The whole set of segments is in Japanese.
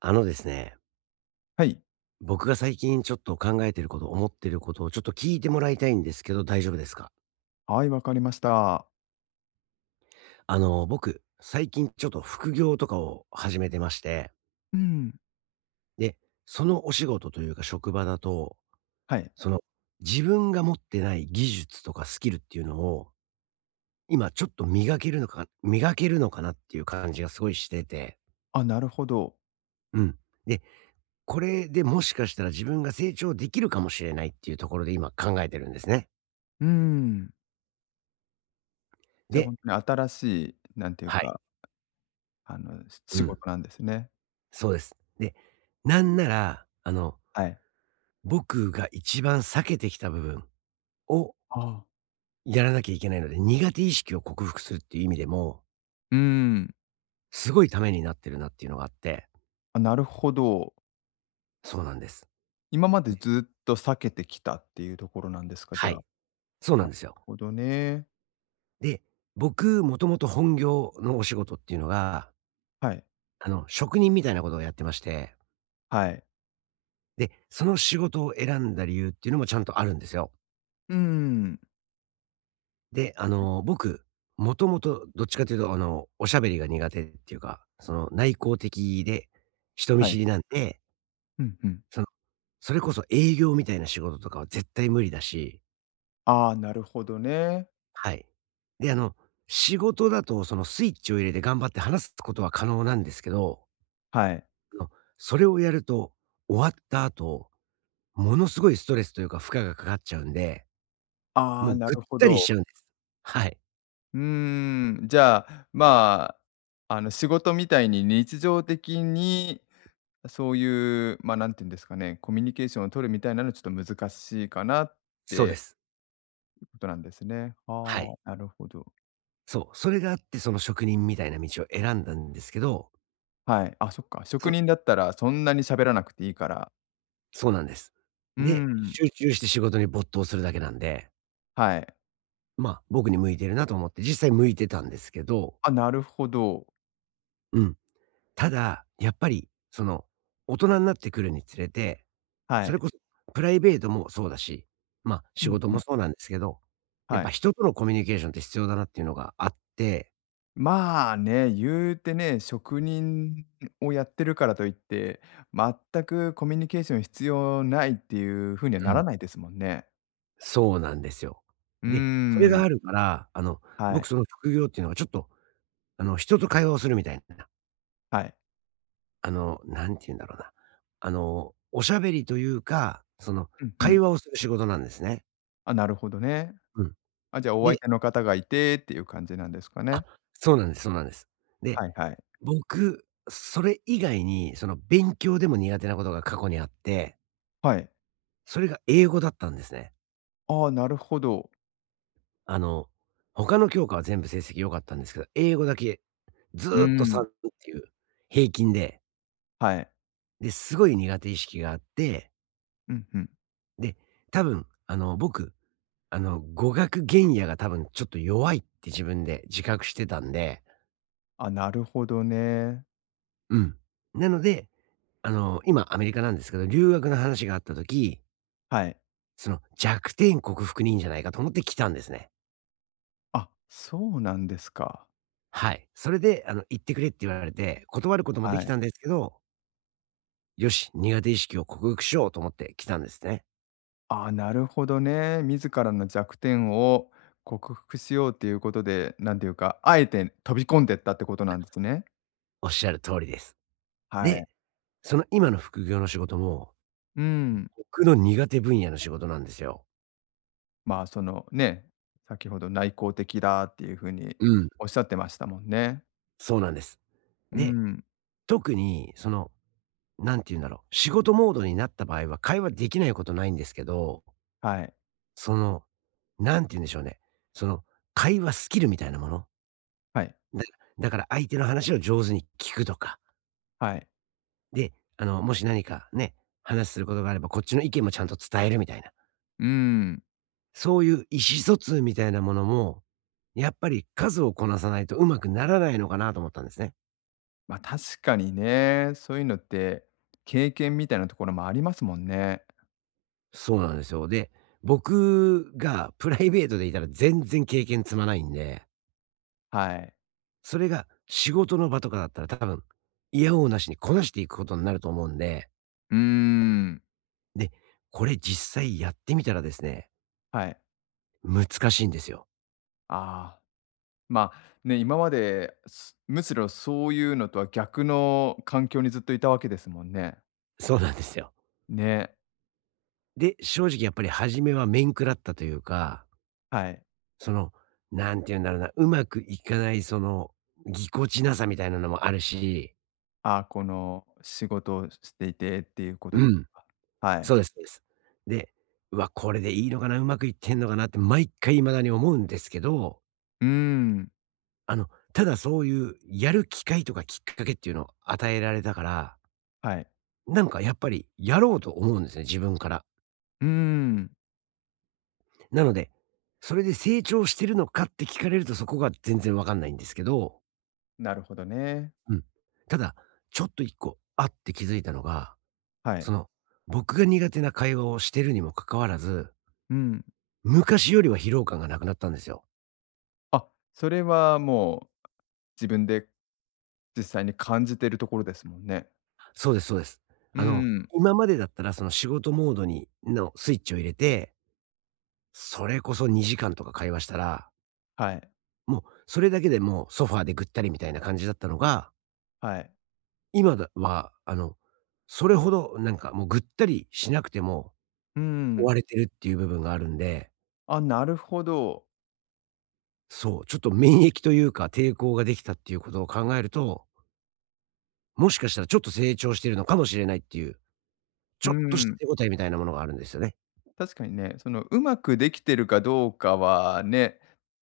あのですね、はい。僕が最近ちょっと考えてること、思ってることをちょっと聞いてもらいたいんですけど、大丈夫ですか？はい、わかりました。僕、最近ちょっと副業とかを始めてまして、うん。で、そのお仕事というか職場だと、はい。その、自分が持ってない技術とかスキルっていうのを、今ちょっと磨けるのかなっていう感じがすごいしてて、あ、なるほど。うん。で、これでもしかしたら自分が成長できるかもしれないっていうところで今考えてるんですね。うん。じゃあほで、んとに新しい、なんていうはか、い、あの、しう仕ん。事なんですね。そうです。で、なんなら、はい。僕が一番避けてきた部分をああ、やらなきゃいけないので、苦手意識を克服するっていう意味でも、うん。すごいためになってるなっていうのがあって、あ、なるほど。そうなんです。今までずっと避けてきたっていうところなんですか、じゃはあ。い。そうななんるですよ。ほどね。で、僕、もともと本業のお仕事っていうのが、はい。職人みたいなことをやってまして、はい。で、その仕事を選んだ理由っていうのもちゃんとあるんですよ。うん。で、僕、もともとどっちかというと、おしゃべりが苦手っていうか、内向的で、人見はい。知りなんで、うんうん。その、それこそ営業みたいな仕事とかは絶対無理だし、ああ、なるほどね。はい。で、仕事だと、そのスイッチを入れて頑張って話すことは可能なんですけど、はい。あの、それをやると、終わった後、ものすごいストレスというか負荷がかかっちゃうんで、あもあ、うなぐっるほたりしど。ちゃうんです。はい。うーん、じゃあ、仕事みたいに日常的に、そういう、ま、あなんていうんですかね、コミュニケーションを取るみたいなのはちょっと難しいかなっそうでてす。ことなんですね。はあい。あ、なるほど。そう、それがあって、その職人みたいな道を選んだんですけど、はい。あ、そっか、職そ人だったらそんなに喋らなくていいから。そうなんです。うーで、ん、集中して仕事に没頭するだけなんで、はい。まあ、僕に向いてるなと思って、実際向いてたんですけど、あ、なるほど。うん。ただ、やっぱり、大人になってくるにつれて、はそれい。こそプライベートもそうだし、まあ、う仕ん事うもん、そうなんですけど、やっはぱい。人とのコミュニケーションって必要だなっていうのがあって、まあね、言うてね、職人をやってるからといって、全くコミュニケーション必要ないっていう風にはうならん。ないですもんね。そうなんですよ。うーで、それがん。あるから、は僕い。その副業っていうのがちょっと人と会話をするみたいな、はい。あの、なんて言うんだろうな。あの、おしゃべりというか、うんうん。会話をする仕事なんですね。あ、なるほどね。うん。あ、じゃあお相で、手の方がいてっていう感じなんですかあ、ね。そうなんです。で、はいはい。僕、それ以外に、勉強でも苦手なことが過去にあって、はい。それが英語だったんですね。ああ、なるほど。あの、他の教科は全部成績良かったんですけど、英語だけずうーーっとん。3っていう平均で、はい。で、すごい苦手意識があって、うんうん。で、多分、あの、僕あの、語学原野が多分ちょっと弱いって自分で自覚してたんで、あ、なるほどね。うん。なので、今アメリカなんですけど、留学の話があった時、はい。その弱点克服にいいんじゃないかと思って来たんですね。あ、そうなんですか。はい。それで、行ってくれって言われて、断ることもではきい。たんですけど、よし、苦手意識を克服しようと思って来たんですね。ああ、なるほどね。自らの弱点を克服しようっていうことで、なんていうか、あえて飛び込んでったってことなんですね。おっしゃる通りです。はい。で、その今の副業の仕事も、うん。僕の苦手分野の仕事なんですよ。まあ、そのね、先ほど内向的だっていうふうにうん、おっしゃってましたもんね。そうなんです。うで、ん。特にそのなんて言うんだろう、仕事モードになった場合は会話できないことないんですけど、はい。その、なんて言うんでしょうね、その、会話スキルみたいなもの。はい。だだから相手の話を上手に聞くとか、はい。で、もし何かね、話することがあればこっちの意見もちゃんと伝えるみたいな、うん。そういう意思疎通みたいなものも、やっぱり数をこなさないとうまくならないのかなと思ったんですね。確かにね、そういうのって経験みたいなところもありますもんね。そうなんですよ。で、僕がプライベートでいたら全然経験積まないんで、はい。それが仕事の場とかだったら多分、嫌やなしにこなしていくことになると思うんで、うーん。で、これ実際やってみたらですね、はい。難しいんですよ。ああ。まあ、ね、今までむしろそういうのとは逆の環境にずっといたわけですもんね。そうなんですよ。ね、で、正直やっぱり初めは面食らったというか、はい。その、なんて言うんだろうな、うまくいかないぎこちなさみたいなのもあるし、あ、この仕事をしていてっていうことうですん、か。はい。そうです。で、うわ、これでいいのかな、うまくいってんのかなって毎回未だに思うんですけど、うーん、ただそういうやる機会とかきっかけっていうのを与えられたから、はい。なんかやっぱりやろうと思うんですね、自分から。うーん、なので、それで成長してるのかって聞かれるとそこが全然わかんないんですけど、なるほどね。うん。ただ、ちょっと一個、あって気づいたのが、はそい。の、僕が苦手な会話をしてるにもかかわらず、うん。昔よりは疲労感がなくなったんですよ。あ、それはもう自分で実際に感じてるところですもんね。そうです。うあの、ん、今までだったらその仕事モードにのスイッチを入れて、それこそ2時間とか会話したらはい、もう、それだけでもうソファーでぐったりみたいな感じだったのが、はい。今だは、それほどなんかもうぐったりしなくてもうー追ん。われてるっていう部分があるんで、あ、なるほど。そう、ちょっと免疫というか抵抗ができたっていうことを考えると、もしかしたらちょっと成長してるのかもしれないっていう、うちょっとしーたん。手応えみたいなものがあるんですよね。確かにね、その、うまくできてるかどうかはね、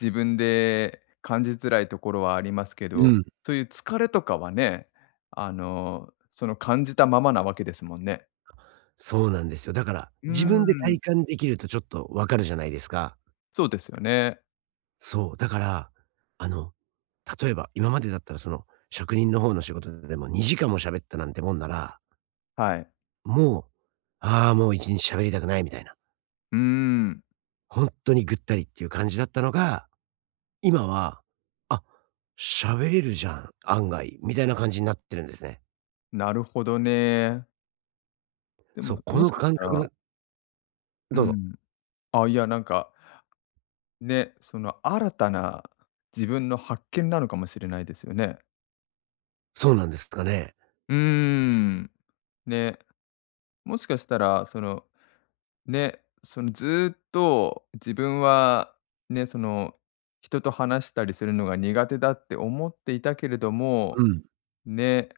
自分で感じづらいところはありますけうど、ん、そういう疲れとかはね、あの、その、感じたままなわけですもんね。そうなんですよ。だから、うー自分でん、体感できるとちょっとわかるじゃないですか。そうですよね。そう、だから、あの、例えば、今までだったら職人の方の仕事でも2時間も喋ったなんてもんなら、はい。もう、ああ、もう1日喋りたくないみたいな、うーん、本当にぐったりっていう感じだったのが、今は、あ、喋れるじゃん、案外、みたいな感じになってるんですね。なるほどね。でそも、う、こもしのかし感た覚らのうどうぞ。ん。あ、いや、なんか、ね、その、新たな自分の発見なのかもしれないですよね。そうなんですかね。うーん、ね、もしかしたら、そのね、そのずーっと自分はね、その人と話したりするのが苦手だって思っていたけれどうも、ん、ね、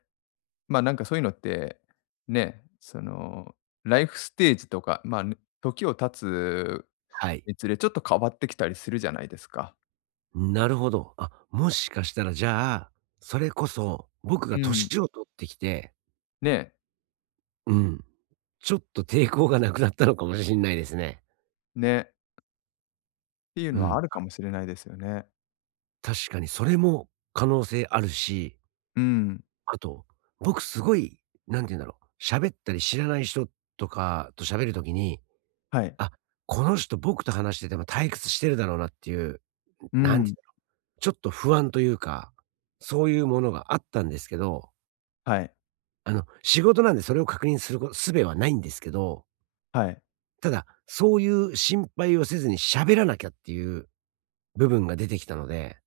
まあなんかそういうのって、ね、そのライフステージとか、まあね、時を経つはい。につれちょっと変わってきたりするじゃないですか。なるほど。あ、もしかしたらじゃあ、それこそ、僕うがん。年を取ってきて、ね、うん、ちょっと抵抗がなくなったのかもしれないですね。ね、っていううのはん。あるかもしれないですよね。確かにそれも可能性あるし、うん、あと、僕すごい、なんて言うんだろう、喋ったり知らない人とかと喋るときに、はい。あ、この人僕と話してても退屈してるだろうなっていう、うなんて言うんだん、ろう、ちょっと不安というか、そういうものがあったんですけど、はい、仕事なんでそれを確認するこ術はないんですけど、はい。ただ、そういう心配をせずに喋らなきゃっていう部分が出てきたので、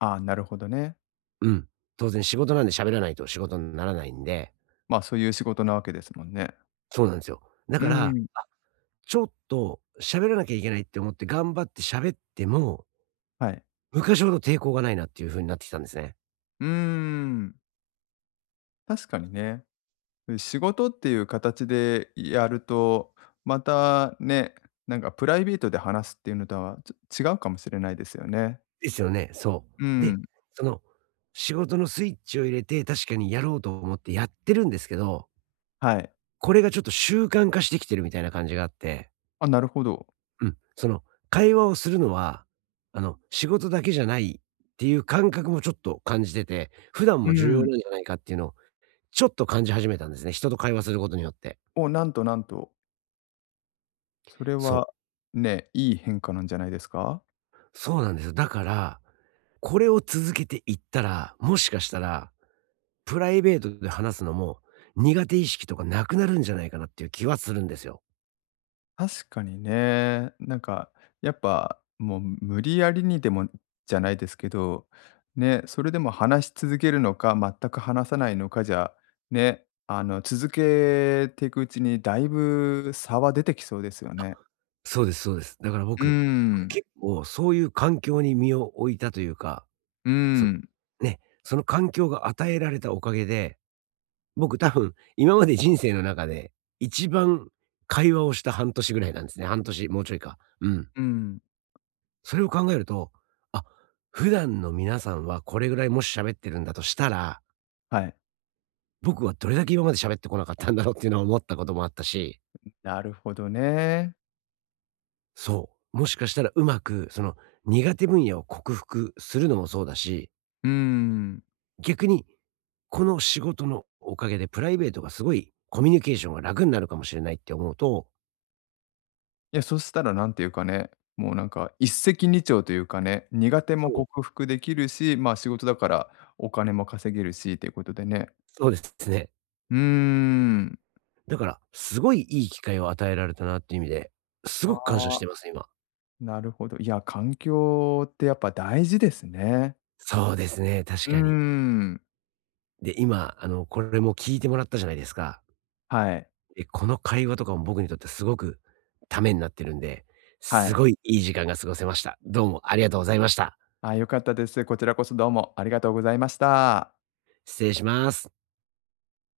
ああ、なるほどね。うん、当然仕事なんで喋らないと仕事にならないんで、まあそういう仕事なわけですもんね。そうなんですよ。だうから、ん。ちょっと喋らなきゃいけないって思って頑張って喋っても、はい。昔ほど抵抗がないなっていう風になってきたんですね。うーん、確かにね。仕事っていう形でやると、またね、なんかプライベートで話すっていうのとは、違うかもしれないですよね。ですよね、そうう。で、ん、その、仕事のスイッチを入れて、確かにやろうと思ってやってるんですけど、はい。これがちょっと習慣化してきてるみたいな感じがあって、あ、なるほど。うん、会話をするのは、仕事だけじゃないっていう感覚もちょっと感じてて、普段うも重要ん。なんじゃないかっていうのをちょっと感じ始めたんですね、人と会話することによって。お、なんとなんと、それそはう。ね、いい変化なんじゃないですか？そうなんですよ。だから、これを続けていったら、もしかしたら、プライベートで話すのも、苦手意識とかなくなるんじゃないかなっていう気はするんですよ。確かにね。なんか、やっぱ、もう無理やりにでもじゃないですけど、ね、それでも話し続けるのか、全く話さないのかじゃ、ね、あの、続けていくうちにだいぶ差は出てきそうですよね。そうです。だからうー僕、ん、結構そういう環境に身を置いたというか、うーそん。ね、その環境が与えられたおかげで、僕多分今まで人生の中で一番会話をした半年ぐらいなんですね。半年、もうちょいか。うん。うん、それを考えると、あ、普段の皆さんはこれぐらいもし喋ってるんだとしたら、はい。僕はどれだけ今まで喋ってこなかったんだろうっていうのを思ったこともあったし、なるほどね。そう、もしかしたらうまくその苦手分野を克服するのもそうだし、うーん。逆にこの仕事のおかげでプライベートがすごいコミュニケーションが楽になるかもしれないって思うと、いや、そしたらなんていうかね、もうなんか一石二鳥というかね、苦手もそう、克服できるし、まあ、仕事だからお金も稼げるしということでね。そうですね。うーん。だからすごいいい機会を与えられたなっていう意味で、すごく感謝あしあ、てます、今。なるほど。いや、環境ってやっぱ大事ですね。そうですね、確うーかに。ん。で、今、これも聞いてもらったじゃないですか。はい、で、この会話とかも僕にとってすごくためになってるんで、はすい。ごいいい時間が過ごせました。どうもありがとうございました。あ、良かったです。こちらこそどうもありがとうございました。失礼します。